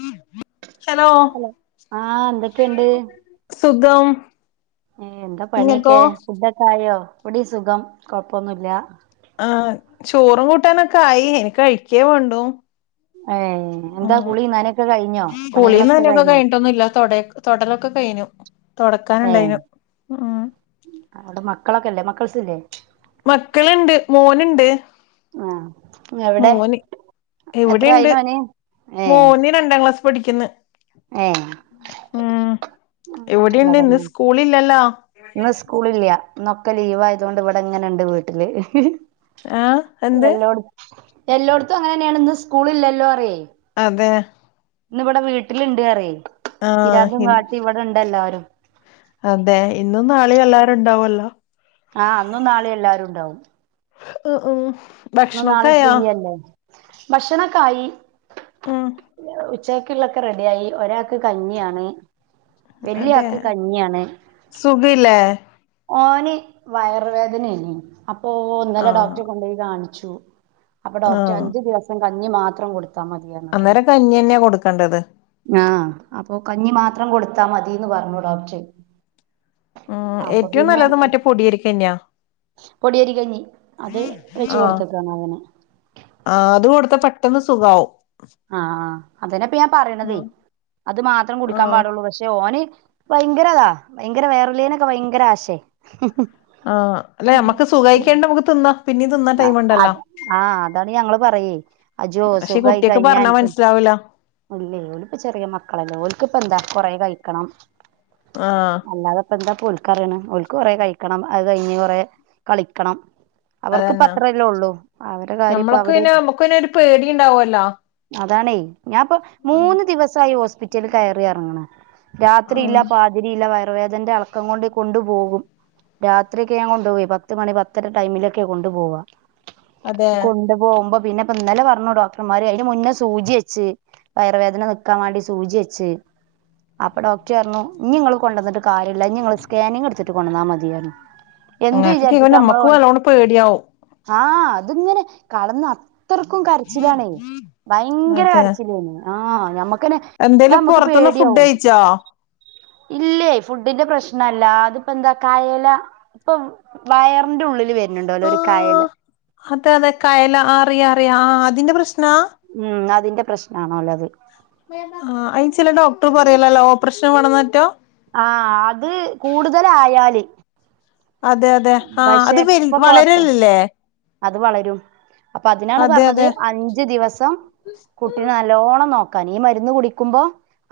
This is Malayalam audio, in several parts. ഹ ഹ ഹലോ ആഹ് എന്തൊക്കെണ്ട് സുഖം ഏ എന്താ പണിയൊക്കെ ഇങ്ങക്കോ ഫുഡൊക്കെ ആയോ ഇവിടി സുഖം കൊഴപ്പൊന്നുല്ല ആഹ് ചോറും കൂട്ടാനൊക്കെ ആയി ഇനി കഴിക്കേ വേണ്ടു ഏഹ് എന്താ ഉം കുളി നനയൊക്കെ കഴിഞ്ഞോ കൂളിം പണികളൊക്കെ നനയൊക്കെ കഴിഞ്ഞോ കഴിഞ്ഞിട്ടൊന്നുംല്ല തൊടയൊ തൊടലൊക്കെ കഴിഞ്ഞു ഏഹ് തൊടക്കാനുണ്ടായിനു ഉം ക്കളൊക്കെല്ലേ മക്കൾസ് ഇല്ലേ മക്കള്ണ്ട് മോനുണ്ട് ആഹ് എവിടെ മോന് എത്ര എവിടെണ്ട് ആയിണ് ഓന് ഏഹ് മോന് രണ്ടാം ക്ലാസ് പഠിക്ക്ന്ന് ഏഹ് ഊം അല്ല ഇവിട്യിണ്ട് ഇന്ന് പറഞ്ഞു സ്കൂള് ഇല്ലല്ലോ ഇന്ന് സ്കൂളില്ല ഇന്നൊക്കെ ലീവ് ആയതോണ്ട് ഇവിടെ ഇങ്ങനെണ്ട് വീട്ടില് ആഹ് എന്ത് എല്ലോട്ത്തും അങ്ങനെന്നേണ് ഇന്ന് സ്കൂള് ഇല്ലല്ലോ പറിയേ അതെ ഇന്നിവിടെ വീട്ടിലുണ്ട് അറയ് ആഹ് ഇന് അതെ ഇന്നും നാള എല്ലാരും ഇണ്ടാവല്ലോ ആ ഇന്നും നാളെയും എല്ലാരും ഉണ്ടാവും ആഹ് ആഹ് ഇന്നും നാളെയും ഫ്രീയല്ലേ ഭക്ഷണക്കായി ഉം [unintelligible] ഉച്ചക്കുള്ളൊക്കെ റെഡിയായി ഒരാൾക്ക് കഞ്ഞിയാണ് വല്യ അതെ ആക്ക് കഞ്ഞിയാണ് സുഖയില്ലേ ഓന് വയറ് വേദനയേനി അപ്പോ ഇന്നലെ ആഹ് ഡോക്ടറെ കൊണ്ടു പോയി കാണിച്ച് [unintelligible] അപ്പ ഡോക്‌ടറ് ആഹ് അഞ്ചു ദിവസം കഞ്ഞി മാത്രം കൊടുക്കു അന്നേരം കഞ്ഞിന്നെയാ കൊടുക്കണ്ടത് ആഹ് അപ്പൊ കഞ്ഞി മാത്രം കൊടുത്താ മതീന്ന് പറഞ്ഞു ഡോക്ടറെ ഉം ഏറ്റവും നല്ലത് മറ്റേ പൊടിയരിക്കഞ്ഞിയാ പൊടിയേരി കഞ്ഞി അത് വെച്ച് ആഹ് കൊടുത്തക്കാണ് അങ്ങനെ ആഹ് അത് കൊടുത്ത പെട്ടെന്ന് സുഖാവും ആഹ് ആഹ് അതാണിപ്പോ ഞാൻ പറയണതേ ആഹ് അത് മാത്രം കുടിക്കാൻ ആഹ് പാടുള്ളൂ പക്ഷെ ഓന് ഭയങ്കര അതാ ഭയങ്കര വേറലേനൊക്കെ ഭയങ്കര ആശെ ആഹ് അല്ല നമ്മക്ക് സുഖായി കയിഞ്ഞിട്ട് നമ്മക്ക് തിന്നാം ആ അത് ആഹ് അതാണ് ഞങ്ങള് പറയേ അജോ പക്ഷെ ഈ സുഖമായി കുട്ടിയക്ക് കഴിഞ്ഞാ പറഞ്ഞാ അനക്ക് മനസ്സിലാവൂല ഇല്ലേ ഓല് ഇപ്പോ ചെറിയ മക്കളല്ലേ ഓല്ക്ക് ഇപ്പ എന്താ കൊറെ കഴിക്കണം ആഹ് അല്ലാതെപ്പ എന്താ ഓൽക്കറിയണെ ഓൽക്ക് കൊറെ കഴിക്കണം അത് കഴിഞ്ഞ് കൊറെ കളിക്കണം അവർക്കിപ്പ അതെന്നാ അത്രല്ലേ ഉള്ളൂ അവരെ കാര്യപ്പ നമ്മൾക്ക് അവര് പിന്നെ നമ്മക്ക് പിന്നെ ഒരു പേടി ഉണ്ടാവല്ലോ അതാണെ ഞാൻ ഇപ്പ മൂന്ന് ദിവസായി ഹോസ്പിറ്റലിൽ കയറി എറങ്ങണ് രാത്രിയില്ല ആഹ് പാതിരിയില്ല വയ വയറുവേദനേന്റെ എളക്കം കൊണ്ട് കൊണ്ടു പോകും രാത്രിയൊക്കെ ഞാൻ കൊണ്ടുപോകുവേ പത്ത്മണി പത്തര ടൈമിലൊക്കെ ആണ് കൊണ്ടു പോവാ അതെ കൊണ്ട് പോകുമ്പോ പിന്നെ ഇപ്പ ഇന്നലെ പറഞ്ഞു ഡോക്ടർമാര് അതിന് മുന്നേ സൂചി വെച്ച് വയറുവേദന നിക്കാൻ വേണ്ടി സൂചി വെച്ച് അപ്പൊ ഡോക്ടർ പറഞ്ഞു ഇനി ഇങ്ങള് കൊണ്ടുവന്നിട്ട് കാര്യല്ല ഇനി ഇങ്ങള് സ്കാനിങ് എടുത്തിട്ട് കൊണ്ടുവന്നാൽ മതി പറഞ്ഞു അങ്ങനൊക്കെ ക്പ നമ്മക്ക് വല്ലോണം പേടിയാവും ആ അതിങ്ങനെ കളന്ന അത്രർക്കും കരച്ചിലാണ ഭയങ്കര അതെ കര ആ നമ്മക്ക് എന്തേലും പോറത്തുന്ന് ഫുഡ് പേടിയാവും കഴിച്ചോ ഇല്ലേ ഫുഡിന്റെ പ്രശ്ന അല്ല അതിപ്പോ എന്താ കയല ഇപ്പൊ വയറിന്റെ ഉള്ളിൽ വര ആ അതെ അതെ കയല അറിയാം പറയാ അതിന്റെ പ്രശ്ന ഉം അതിന്റെ പ്രശ്ന ആണോല്ലോത് ആ അയി ചില ഡോക്ടർ പറയലല്ലോ ഓപ്പറേഷൻ വന്നറ്റോ ആ അത് കൂടുതല ആയാല് അതെ അതെ ആ അത് വ കൊഴപ്പ വളരല്ലല്ലേ അത് വളരും അപ്പൊ അതിനാണ് പറഞ്ഞത് അതെ അഞ്ചു ദിവസം കുട്ടിനെ നല്ലോണം നോക്ക കനിഈ മരുന്ന് കുടിക്കുമ്പോ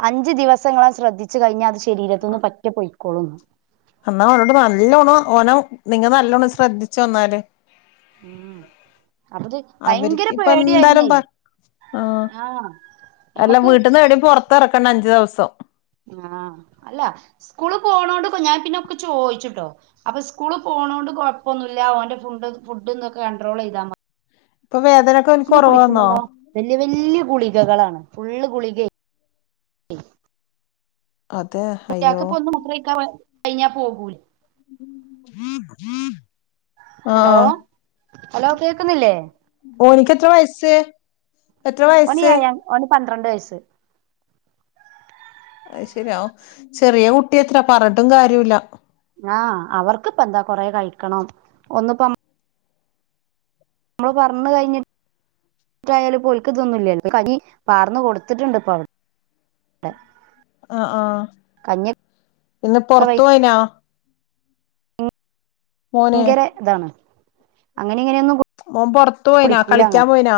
അഞ്ചു ദിവസങ്ങളാം ശ്രദ്ധിച്ചു കഴിഞ്ഞ അ ശരീരത്തൊന്ന് പറ്റ പോയി കൊളു എന്നാ ഓനോട്ട് നല്ലോണ് ഓന നിങ്ങ നല്ലോണ് ശ്രദ്ധിച്ചു ന്നാല് ഉം അപ്പത് ഭയങ്കര അവർക്ക്ിപ്പ എന്തായാലും പേടിയായിരുന്നേ. പ ആ ആഹ് എല്ലാം ഞമ്മക്ക് വീട്ടന്ന് എവിടെ പുറത്ത്റക്കണ്ട അഞ്ചു ദിവസം ത്തോ ആഅല്ല സ്കൂള് പോണോണ്ട് ഞാൻ പിന്നൊക്കെ ചോയിച്ചിട്ടോ അപ്പൊ സ്കൂള പോണോണ്ട് കൊഴപ്പൊന്നുമില്ല അവന്റെ ഫു് ഫുഡ്ന്നൊക്കെ കണ്ട്രോൾ ചെയ്താതി ഇപ്പൊ വേദനൊക്കെ എനിക്ക്ുറവ് വന്നോ വല്യ വല്യ ഗുളികകളാണ് ഫുള്ള് ഗുളിക അതെ അയ്യോ കുട്ടിക [unintelligible] കഴഞ്ഞ പോകൂല ഉം ഉം ഹലോ ഹലോ കേക്കുന്നില്ലേ ഓനിക്ക് എത്ര വയസ ഒന എയാ ഒന പ പന്ത്രണ്ട് വയസ്സ് അ ശരിയാ ചെറിയ കുട്ടിയ എത്ര പറഞ്ഞിട്ടും കാര്യല്ല ആ അവർക്ക് ഇപ്പ എന്താ കൊറ കഴിക്കണം ഒന്നിപ്പം നമ്മള് പറഞ്ഞു കഴിഞ്ഞിട്ട്ായാലും പോലക്കതൊന്നുംില്ലല്ലോ കനി പാർന്നു കൊടുത്തിട്ടുണ്ട് ഇപ്പ അവിടെ ആ ആ കഞ്ഞിയൊക്കെ ഇന്ന് പൊറത്ത് പോയിനാ മോന് ഭയങ്കര ഇതാണ് അങ്ങനെ ഇങ്ങനെയൊന്നും മോൻ പുറത്തു പോയിനാ കളിക്കാൻ പോയിനാ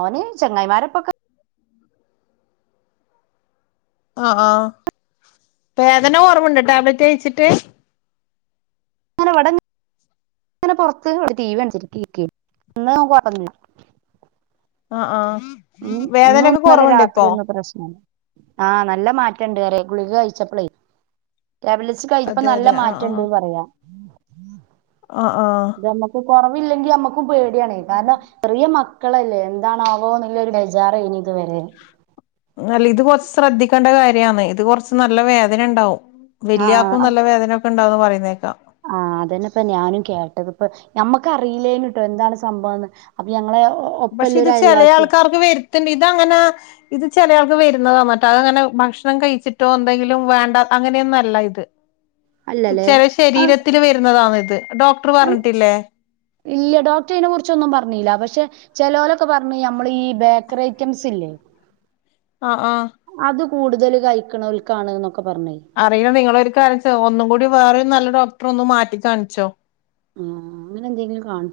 ഓനെ ചെങ്ങായിമാരപ്പൊക്കെ ആഹ ആഹ വേദന കുറവുണ്ട് ടാബ്ലറ്റ് കഴിച്ചിട്ട് അങ്ങനെ പുറത്ത് ഇവിടെ ടി വി അണിച്ചിരിക്കക്ക എന്ന നമക്ക് പറഞ്ഞില്ല ആഹ ആഹ ഇന്ന ഒന്നല രാത്രിന്ന് പ്രശ്ന ആഹ് നല്ല മാറ്റം രണ്ടു കവർ ഗുളിക കഴിച്ചപ്പളേ ടാബ്ലറ്റ്സ് കഴഞ്ഞപ്പ അതെ നല്ല അതെ ആഹ് മാറ്റംണ്ട് ആഹ് പറയാ ആഹ് ആഹ് നമ്മുക്ക് കുറവ ഇല്ലെങ്കിൽ നമക്ക് പേടിയാണ് കാരണം ഇത്രയം മ മക്കളല്ലേ എന്താണാവോ പോന്നല്ലോ ബേജാറ് ഇനി ഇത് വരെ അല്ല ഇത് കൊറച്ച് ശ്രദ്ധിക്കേണ്ട കാര്യാണ് ഇത് കൊറച്ച് നല്ല വേദന ഉണ്ടാവും വല്യ ആക്കും നല്ല വേദന ഒക്കെണ്ടന്ന് പറയുന്നേക്കാ ആഹ അതന്നെ ഇപ്പ ഞാനും കേട്ടത് ഇപ്പ ഞമ്മക്ക് അറിയില്ലേന കട്ടോ എന്താണ് സംഭവംന്ന് അപ്പൊ ഞങ്ങളെ ഒ- പക്ഷെ ഒപ്പല്ല ഇത് ഒരു ചില അയൽവാസി ആൾക്കാർക്ക് വരുത്തണ്ട് ഇതങ്ങനാ ഇത് ചിലയാൾക്ക് വരുന്നത മറ്റാതങ്ങനെ ഭക്ഷണം കഴിച്ചിട്ടോ എന്തെങ്കിലും വേണ്ട അങ്ങനെയൊന്നുംല്ല ഇത് ഇത് അല്ലല്ലേ ചെല ആഹ് ശരീരത്തിൽ വരുന്നതാണ് ഇത് ഡോക്ടർ പറഞ്ഞിട്ടില്ലേ ഇല്ല ഡോക്ടർ ഇതിനെ കുറിച്ചൊന്നും പറഞ്ഞില്ല പക്ഷെ ചെലോലൊക്കെ പറഞ്ഞ നമ്മൾ ഈ ബേക്കറി ഐറ്റംസ് ഇല്ലേ ആ ആ അത് കൂടുതൽ കഴിക്കണോൽക്കാണ് ഒക്കെ അറിയാം നിങ്ങൾ ഒരു കാര്യ ഒന്നും കൂടി വേറെരു നല്ല ഡോക്ടറെ ഒന്ന് മാറ്റി കാണിച്ചോ ആ അങ്ങനെ എന്തെങ്കിലും കാണി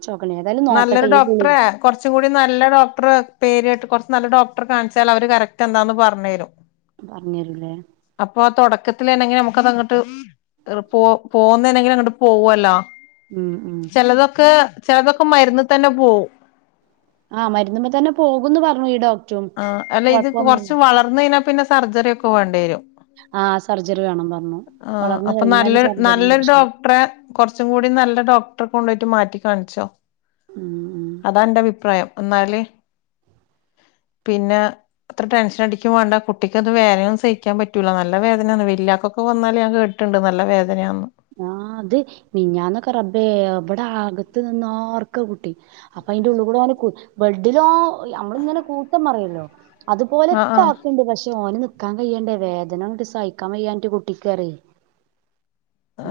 നല്ലൊരു ഡോക്ടറെ കൊറച്ചും കൂടി നല്ല ഡോക്ടർ പേര് കുറച്ച് നല്ല ഡോക്ടർ കാണിച്ചാൽ അവര് കറക്റ്റ് എന്താന്ന് പറഞ്ഞ് തരും പറഞ്ഞരൂലേ അപ്പൊ [unintelligible] നമുക്കത് അങ്ങട്ട് പോകുന്നെങ്കിലും അങ്ങോട്ട് പോകല്ലോ ഉം ഉം ചിലതൊക്കെ ചെലതൊക്കെ മരുന്ന് തന്നെ പോവും ആ മരുന്ന്മ്മേ തന്നെ പോകുംന്ന് പറഞ്ഞു ഈ ഡോക്ടർ ആ അല്ല ഇത് കൊറച്ച വളർന്ന കഴിഞ്ഞാൽ പിന്നെ സർജറി ഒക്കെ വേണ്ടി വരും ആഹ് സർജറി വേണം പറഞ്ഞു ആ വളർന്ന് അപ്പൊ നല്ല കഴിഞ്ഞാല് സർജറിന്റെ നല്ലൊരു ആവശ്യം ഡോക്ടറെ കുറച്ചും കൂടി നല്ല ഡോക്ടറെ കൊണ്ട് മാറ്റി കാണിച്ചോ ഉം ഉം അതാ എന്റെ അഭിപ്രായം എന്നാല് പിന്നെ അത്ര ടെൻഷൻ അടിക്കും വേണ്ട കുട്ടിക്കത് വേദനയും സഹിക്കാൻ പറ്റൂല്ല നല്ല വേദനയന്ന് വലിയക്കൊക്കെ വന്നാല് ഞാൻ കേട്ടിട്ടുണ്ട് നല്ല വേദനയാന്ന്‌ ആ അത് മിഞ്ഞാന്നൊക്കെ റബ്ബേ ഇ വിടെ ആകത്ത് നിന്ന്‌ ആർക്ക കുട്ടി അപ്പൊ അയിന്റെ ഉള്ള് കൂടെ ഓൻ കു ബെഡ്‌ഡിൽ ഓൻ നമ്മളിങ്ങനെ കൂത്തം പറയല്ലോ ആഹ് അതുപോലെൊക്കെ ആഹ് ആക്കണ്ട് പക്ഷെ ഓന സഹിക്കാൻ കയ്യണ്ടേ വേദന ഇടി സഹക്കാൻ കയ്യാൻ കുട്ടിക്കറി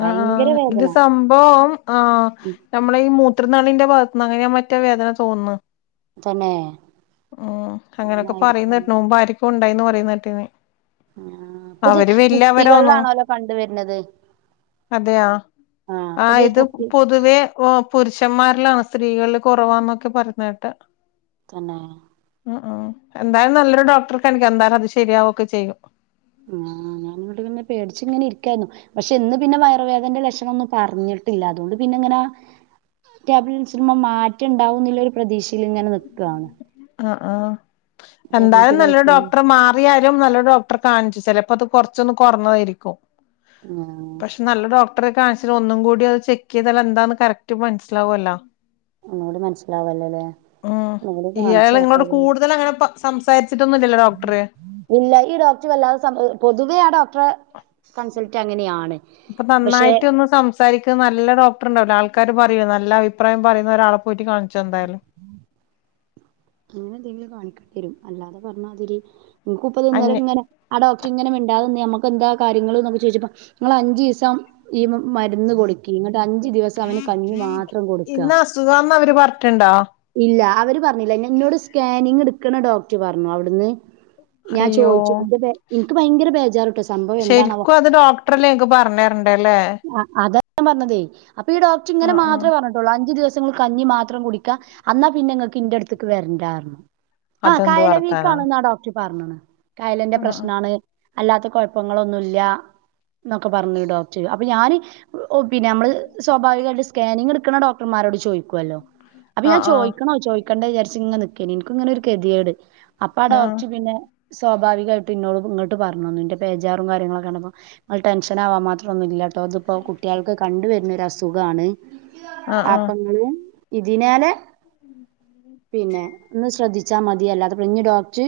ആ ഇത് സംഭവം ആ ഉം നമ്മള ഈ ഇത്രനാളിന്റെ ഭാഗത്തുനി അങ്ങനെ ാൻ മറ്റേ വേദന തോന്നുന്നു തന്നെ ഉ അങ്ങനെ അങ്ങനെയൊക്കെ ആയിരിക്കും പറയുന്നട്ടണ മുമ്പ ആരിക്കും ഇപ്പ ഉണ്ടായിന്ന് പറയുന്നട്ടിെ ആ അപ്പൊ ഇത് കുട്ടികളിലാണോല്ലോ കണ്ട വരുന്നത് അതെയ ആ ഇത് പൊതുവെ പുരുഷന്മാരിലാണ് സ്ത്രീകള്ില് കുറവാന്നൊക്കെ പറഞ്ഞ കേട്ട് തന്നെ എന്തായാലും നല്ലൊരു ഡോക്ടർക്ക് എനിക്കും എന്തായാലും അത് ശരിയാവൊക്കെ ചെയ്യും ആ ഞാനങ്ങോട്ട് ഇങ്ങനെ പേടിച്ചച്ച് ഇങ്ങനെ ഇരിക്കായിരുന്നു പക്ഷെ എന്നന്ന് പിന്നെ വയറോവേദന്റെ ലക്ഷണംൊന്നും പറഞ്ഞിട്ടില്ല അതുകൊണ്ട് പിന്നെ ഇങ്ങനെ ആ ടാബ്ലറ്റ ച മാറ്റി ഉണ്ടാവ എന്ന ഒരു പ്രതീക്ഷയിൽ ഇങ്ങനെ നിൽക്കുവാണ് ആ ആ എന്തായാലും നല്ലൊരു കഴിക്കുമ്പോ ഡോക്ടർ മാറിയാലും നല്ലൊരു ഡോക്ടർ കാണിച്ചു ചില- അപ്പ അത് കൊറച്ചൊന്ന് കുറഞ്ഞായിരിക്കും ആഹ് പക്ഷെ നല്ല ഡോക്ട ഡോക്ടറെ കാണിച്ച ഒന്നും കൂടി അത് ചെക്ക് ചെയ്താ എന്താന്ന് കറക്റ്റ് മനസ്സിലാവുമല്ലോ ഒന്നോട് മനസ്സിലാാവല്ലോല്ലേ ഇയാൾ നിങ്ങളോട് കൂടുതൽ അങ്ങനെ സംസാരി- ഇല്ല ഈ ഡോക്ടർ വല്ലാതെ പൊതുവേ ആ ഡോക്ടർ കൺസൾട്ട അങ്ങനെയാണ് അപ്പൊ പക്ഷെ നന്നായിട്ട ഒന്നും സംസാരിക്കന്നല്ല നല്ല ഡോക്ടർ ഉണ്ടാവില്ലോ ആൾക്കാരും പറയൂല്ല നല്ല അഭിപ്രം പറയുന്ന ഒരാള പോയിട്ട് കാണിച്ച എന്തായാലും അങ്ങനെ എന്തെങ്കിലും കാണിക്കേണ്ടി വരും അല്ലാതെ പറഞ്ഞാതിരി ഇങ്ങക്ക് ഇപ്പതിൊന്നര അന്യ ഇങ്ങനെ അട റ്റ ഇങ്ങനെണ്ടാ നക്ക് എന്താ കാര്യ ചോദിച്ചപ്പ നിങ്ങൾ അഞ്ച് ദിവസം ഈ മരുന്ന് കൊടുക്കി അഞ്ചു ദിവസം അവന് കഞ്ഞി മാത്രം കൊടുക്കുക ഇന്ന അസുഖാന്ന് അവര് പറഞ്ഞിട്ടുണ്ടോ ഇല്ല അവര് പറഞ്ഞില്ല എന്നെ എന്നോട് സ്കാനിങ് എടുക്കണ ഡോക്ടർ പറഞ്ഞു അവിടുന്ന് ഞാൻ അയ്യോ ചോദിച്ചു എന്റെ ബേ- എനിക്ക് ഭയങ്കര ബേജാറിട്ടോ സംഭവം എന്താണാവോ ശരിക്കും അത് ഡോക്ടറെല്ലേ ക്ക് പറഞ്ഞരണ്ടല്ലേ ാൻ പറഞ്ഞതേ അപ്പൊ ഡോക്ടർ ഇങ്ങെ മാത്രമ പറഞ്ഞിട്ടുള്ളൂ അഞ്ച് ദിവം കഞ്ഞി മാത്രം കുടിക്കാം അന്നാ പിന്നെങ്ങക്ക്ടു- ത്തക്ക് വരേണ്ടാരുന്നു- ആ അതെന്ത് കായല വർത്താനാ വീക്കാണെന്നാ ഡോക്ടർ പറഞ്ഞണ് കായലന്റെ ആഹ് പ്രശ്നാണ് അല്ലാത്ത കുഴപ്പങ്ങളൊന്നുല്ല എന്നൊക്കെ പറഞ്ഞു ഡോക്ടർ അപ്പൊ ഞാന് പിന്നെ നമ്മള് സ്വാഭാവികമായിട്ട് സ്കാനിങ് എടുക്ക ണ ഡോടർമാരോട് ചോദിക്കുവല്ലോ അപ്പഞ ആഹ് ആഹ് ചോദിക്കണോ ചോയ് കണ്ട വിചരിച്ച് ഇങ്ങന നിക്കാണ് എനിക്ക ഇങ്ങനെ ഒരു കെതിയേട് അപ്പാ ആഹ് ഡോക്റ്റ് പിന്നെ- സ്വാഭാവികമായിട്ട് ഇനോട് ഇങ്ങോട്ട് പറഞ്ഞ തന്നു ഇൻ്റെ ബോറും കാര്യങ്ങളൊക്കെ ക്ണ്ടപ്പോ നിങ്ങൾ ടെൻഷൻാവാൻ മാത്രൊന്ന ഇല്ല- ഇ ഇപ്പോ കുട്ടികൾക്ക്ക്ക കണ്ട വരുന്നൊര അസുഖണ് ആഹ് ആഹ് ആപ്പങ്ങളൂ- ഇതിനാല് [inaudible] പിന്നെ ഒന്ന് ശ്രദ്ധിച്ചാൽ മതിയല്ലാത്ത പ്രശ്നം ഡോക്റ്റ്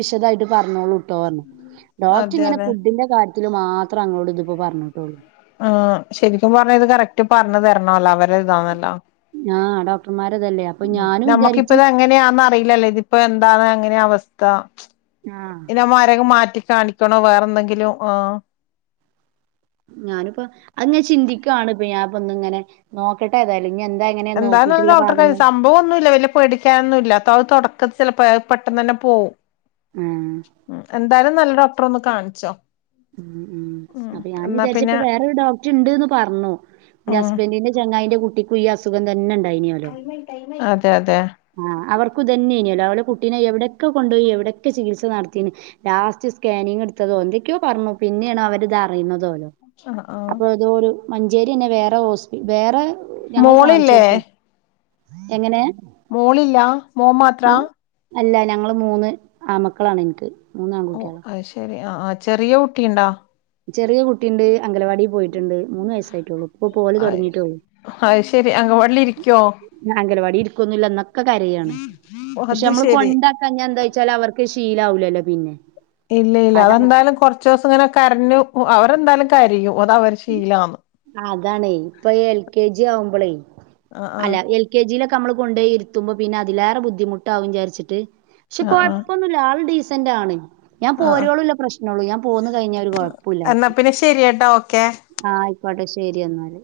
വിശദായിട്ട് പറഞ്ഞോളൂ ഇട്ടോ പറ അതെ അതെ ത്തിത്തില് മാത്രംേ അങ്ങളോട് ഇതിപ്പോ പറഞ്ഞിട്ടുള്ളൂ ആ ശരിക്കും പറഞ്ഞ ഇത് കറക്റ്റ് പറഞ്ഞഞ് തരണല്ലോ അവരെ ഇതാന്നല്ലോ ആഹ അ ഡോക്ർ ഉ നഞമ്മക്കിപ്പ ഇത എങ്ങനെയാന്ന് അറിയില്ലല്ലേ ഇതിപ്പോൊ എന്താാണ് അങ്ങനെ അവസ്ഥ ആ ത്ത ഇന്നമ്മമാരൊക്കെ മാറ്റി കാണിക്കണോ വേറെ എന്തെങ്കിലും ആ ഞാനുപ്പ അത്ങ്ങ ചിന്തിക്കുവാണ് ഇപ്പ ഞാൻ ഒന്ന്ങ്ങനെ നോക്കട്ട ഏതാലും ഇ [unintelligible] ഡോക്ടർ സംഭവ ഒന്നു ഇല്ല്യ വല്ല്യ പേടിക്കാനൊന്ന ഇല്ല അ അത് തൊട അത്‌ ചെലപ്പോ അയാൾ പെട്ടെന്ന് തന്നെ പോവും ഉം എന്തായാലും നല്ലോ ടർറൊന്ന് കാണിച്ചോ ഉം ഉം അപ്പൊ ഞാൻ എന്നാ പിന്നെ വിചാരിച്ചപ്പോ വേറൊരു ഡോക്ടർ ഇണ്ട്ന്ന് പറഞ്ഞു ന്റെ ഉം ഹസ്ബന്റിന്റെ ചങ്ങായിന്റെ കുട്ട് ട്ടിക്കും ഈ അസുഖം തന്നെ ഇ ണ്ടായ്നീഓലോ അതെ അതെ ആ അവർക്കു ഇത് തന്നെയ്നോലോ കുട്ടിനെ എവിടൊക്ക കൊണ്ടുപോയി എവിടൊക്കെ ചികിത്സ നടത്തി ലാസ്റ്റ് സ്കാനിങ്ങ് എടുത്തതൊ എന്തെ ക്കെയോ പറഞ്ഞു പിന്നെയാണ് അവരിതറിയുന്നതോലോ ആ ആ മഞ്ചേരി എന്നെ വേറെ ഹോസ്പി വേറെ ഞങ്ങൾ മോളില്ലേ കാണിച്ചോട്ത് എങ്ങനേ മോളില്ല മോ മാത്ര അല്ല ഞങ്ങള് മൂന്ന് ആമക്കളാണ് എനിക്ക് ഓ മൂന്നാൺകൂട്ട്യാളാ അത് ശെരി ആ ആ ചെറിയ കുട്ടിണ്ടാ ചെറിയ കുട്ടിയുണ്ട് അംഗലവാടിൽ പോയിട്ട് ണ്ട് മൂന്ന് വയസ്സായിട്ടള്ളൂ ഇപ്പൊ പോല് തൊടങ്ങീറ്റൊള്ളൂ അത് ശെരി അങ്കവാടിൽ ഇരിക്കോ അംഗൽവാടി ഇര്ക്കൊുന്നില്ല എന്ന ക്കെ കരയാണ് പക്ഷേ അത് നമ്മള് ശെരി കൊണ്ടാക്കാൻ ഞാൽ എന്താ വച്ചാൽ അവർക്ക് ശീലാവൂലല്ലോ പിന്നെ ഇല്ല ഇല്ല കാരണം അമ്മക്ക് അതെന്തായാലും കൊർച്ചൂ സം ഇങ്ങനെ കരഞ്ഞു അവരെന്തായാലും കരിയും അത അവരെ ശീലാണ് അതാണേയ് ഇപ്പൊ എൽ കെ ജി ആവുമ്പളേ ആ ആ അല്ല എൽ കെ ജിലൊക്കെ ക്ക നമ്മള് കൊണ്ടേയിരുത്തുമ്പോ പിന്നെ അതിലേറെ ബുദ്ധിമുട്ടാവകും വിചരിച്ചിട്ട് ക്ഷേ ആ ആ കൊഴ്പ്പോന്നൂല്ല്യ ആള് ഡീസ സന്റൊണ് ഞാൻ ആ ആ പോരോളള്ള പ്രശ്നഒള്ളൂ ഞാൻ പോന്ന് കഴിഞ്ഞ ഒരു കുഴപ്പുല്ല എന്നാ ആൾക്ക് പിന്നെ ശെരിയട്ടാ ഓക്കെ ആ ആയി വടശ്ശേരി എന്നാല്